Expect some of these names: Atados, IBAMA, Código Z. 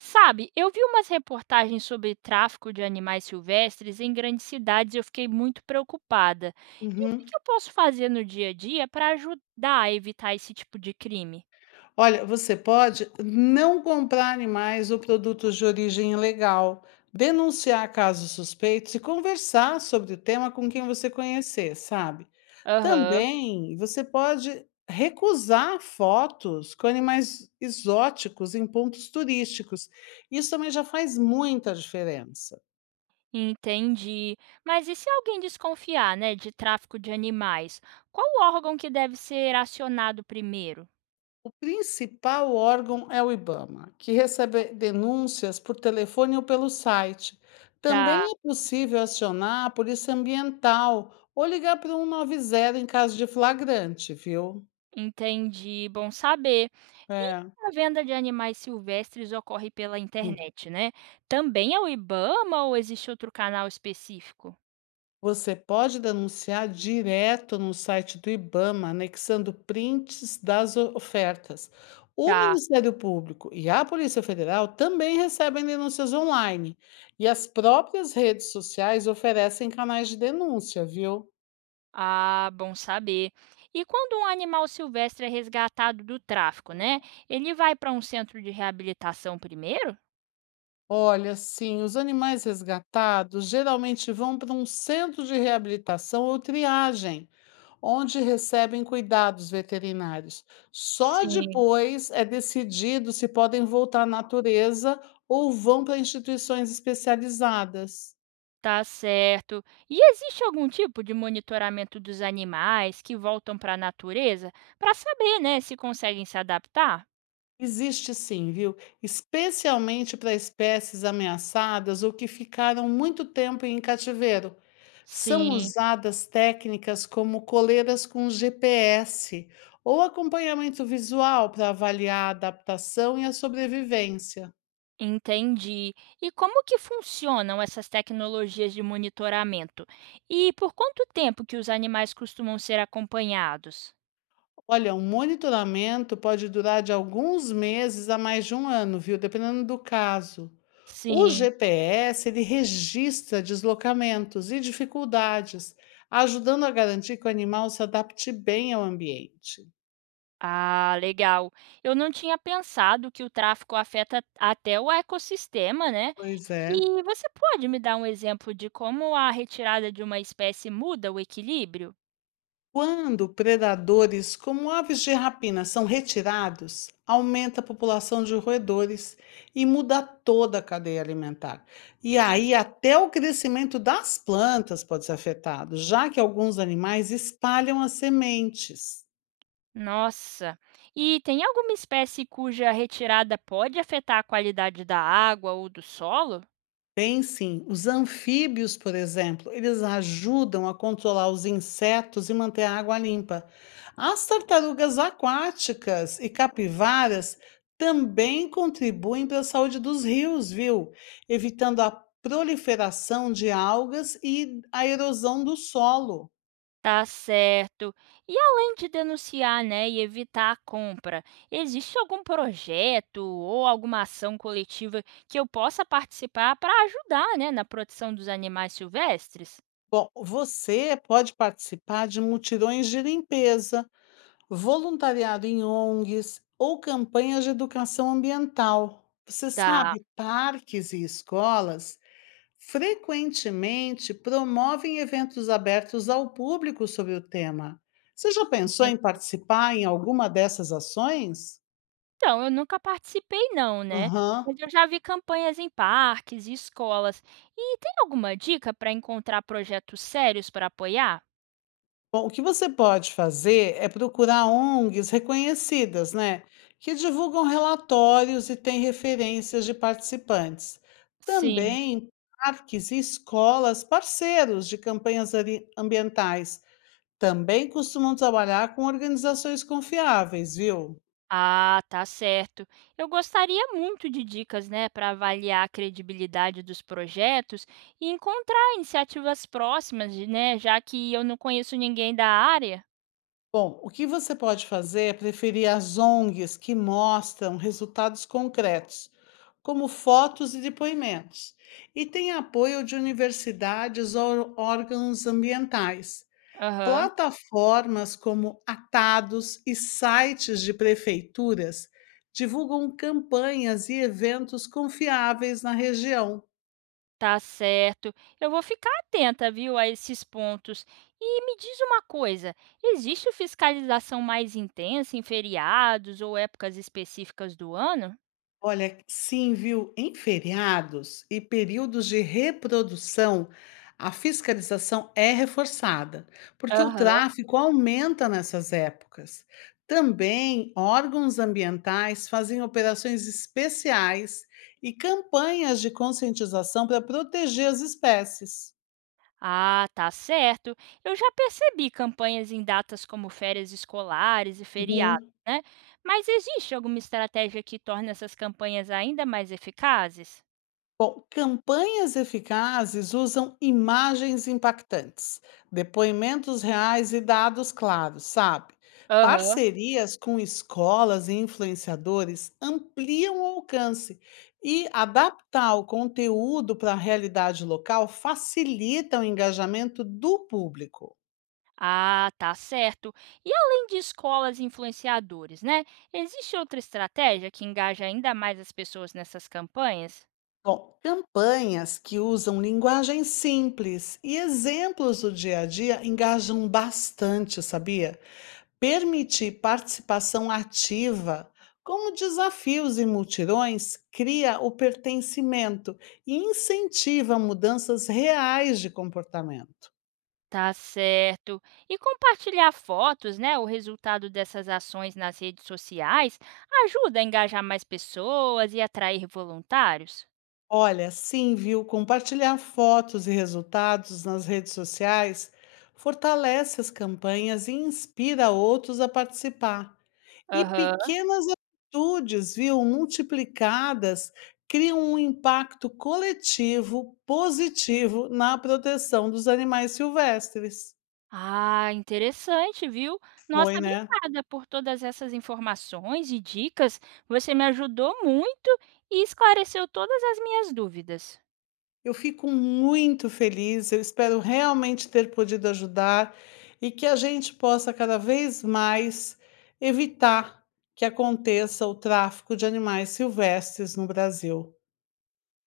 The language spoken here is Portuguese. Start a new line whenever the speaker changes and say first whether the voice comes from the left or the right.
right: Sabe, eu vi umas reportagens sobre tráfico de animais silvestres em grandes cidades e eu fiquei muito preocupada. E o que
left: Uhum.
right: que eu posso fazer no dia a dia para ajudar a evitar esse tipo de crime?
left: Olha, você pode não comprar animais ou produtos de origem ilegal, denunciar casos suspeitos e conversar sobre o tema com quem você conhecer, sabe?
right: Aham,
left: Também você pode recusar fotos com animais exóticos em pontos turísticos. Isso também já faz muita diferença.
right: entendi. Mas e se alguém desconfiar, né, de tráfico de animais? Qual o órgão que deve ser acionado primeiro?
left: O principal órgão é o IBAMA, que recebe denúncias por telefone ou pelo site.
right: Tá.
left: Também é possível acionar a Polícia Ambiental ou ligar para o 190 em caso de flagrante, viu?
right: Entendi, bom saber. E
left: É.
right: a venda de animais silvestres ocorre pela
left: Hum.
right: internet, né? Também é o IBAMA ou existe outro canal específico?
left: Você pode denunciar direto no site do IBAMA, anexando prints das ofertas. O
right: Tá.
left: Ministério Público e a Polícia Federal também recebem denúncias online. E as próprias redes sociais oferecem canais de denúncia, viu?
right: Ah, bom saber. E quando um animal silvestre é resgatado do tráfico, né? Ele vai para um centro de reabilitação primeiro?
left: Olha, sim, os animais resgatados geralmente vão para um centro de reabilitação ou triagem, onde recebem cuidados veterinários. Só
right: Sim.
left: depois é decidido se podem voltar à natureza ou vão para instituições especializadas.
right: Tá certo. E existe algum tipo de monitoramento dos animais que voltam para a natureza para saber, né, se conseguem se adaptar?
left: Existe sim, viu? Especialmente para espécies ameaçadas ou que ficaram muito tempo em cativeiro. São
right: Sim.
left: usadas técnicas como coleiras com GPS ou acompanhamento visual para avaliar a adaptação e a sobrevivência.
right: Entendi. E como que funcionam essas tecnologias de monitoramento? E por quanto tempo que os animais costumam ser acompanhados?
left: Olha, um monitoramento pode durar de alguns meses a mais de um ano, viu? Dependendo do caso. O
right: Sim.
left: GPS, ele registra deslocamentos e dificuldades, ajudando a garantir que o animal se adapte bem ao ambiente.
right: Ah, legal. Eu não tinha pensado que o tráfico afeta até o ecossistema, né?
left: Pois é.
right: E você pode me dar um exemplo de como a retirada de uma espécie muda o equilíbrio?
left: Quando predadores como aves de rapina são retirados, aumenta a população de roedores e muda toda a cadeia alimentar. E aí, até o crescimento das plantas pode ser afetado, já que alguns animais espalham as sementes.
right: Nossa! E tem alguma espécie cuja retirada pode afetar a qualidade da água ou do solo?
left: Tem sim. Os anfíbios, por exemplo, eles ajudam a controlar os insetos e manter a água limpa. As tartarugas aquáticas e capivaras também contribuem para a saúde dos rios, viu? Evitando a proliferação de algas e a erosão do solo.
right: Tá certo. E além de denunciar, né, e evitar a compra, existe algum projeto ou alguma ação coletiva que eu possa participar para ajudar, né, na proteção dos animais silvestres?
left: Bom, você pode participar de mutirões de limpeza, voluntariado em ONGs ou campanhas de educação ambiental. Você
right: Tá.
left: sabe, parques e escolas frequentemente promovem eventos abertos ao público sobre o tema. Você já pensou em participar em alguma dessas ações?
right: Então, eu nunca participei não, né?
left: Aham.
right: Mas eu já vi campanhas em parques e escolas. E tem alguma dica para encontrar projetos sérios para apoiar?
left: Bom, o que você pode fazer é procurar ONGs reconhecidas, né, que divulgam relatórios e têm referências de participantes.
right: Sim.
left: Também parques e escolas parceiros de campanhas ambientais também costumam trabalhar com organizações confiáveis, viu?
right: Ah, tá certo. Eu gostaria muito de dicas, né, para avaliar a credibilidade dos projetos e encontrar iniciativas próximas, de- né, já que eu não conheço ninguém da área.
left: Bom, o que você pode fazer é preferir as ONGs que mostram resultados concretos, como fotos e depoimentos, e tem apoio de universidades ou órgãos ambientais.
right: Aham,
left: Plataformas como Atados e sites de prefeituras divulgam campanhas e eventos confiáveis na região.
right: tá certo. Eu vou ficar atenta, viu, a esses pontos. E me diz uma coisa, existe fiscalização mais intensa em feriados ou épocas específicas do ano?
left: Olha, sim, viu? Em feriados e períodos de reprodução, a fiscalização é reforçada, porque o
right: Aham.
left: tráfico aumenta nessas épocas. Também órgãos ambientais fazem operações especiais e campanhas de conscientização para proteger as espécies.
right: Ah, tá certo. Eu já percebi campanhas em datas como férias escolares e feriados,
left: Uhum.
right: né? Mas existe alguma estratégia que torne essas campanhas ainda mais eficazes?
left: Bom, campanhas eficazes usam imagens impactantes, depoimentos reais e dados claros, sabe?
right: Aham.
left: Parcerias com escolas e influenciadores ampliam o alcance, e adaptar o conteúdo para a realidade local facilita o engajamento do público.
right: Ah, tá certo. E além de escolas e influenciadores, né? Existe outra estratégia que engaja ainda mais as pessoas nessas campanhas?
left: Bom, campanhas que usam linguagem simples e exemplos do dia a dia engajam bastante, sabia? Permitir participação ativa, como desafios e multirões, cria o pertencimento e incentiva mudanças reais de comportamento.
right: Tá certo. E compartilhar fotos, né, o resultado dessas ações nas redes sociais ajuda a engajar mais pessoas e atrair voluntários?
left: Olha, sim, viu? Compartilhar fotos e resultados nas redes sociais fortalece as campanhas e inspira outros a participar. E
right: Aham.
left: pequenas atitudes, viu, multiplicadas, criam um impacto coletivo positivo na proteção dos animais silvestres.
right: Ah, interessante, viu? Nossa,
left: Foi, né.
right: obrigada por todas essas informações e dicas. Você me ajudou muito e esclareceu todas as minhas dúvidas.
left: Eu fico muito feliz, eu espero realmente ter podido ajudar e que a gente possa cada vez mais evitar que aconteça o tráfico de animais silvestres no Brasil.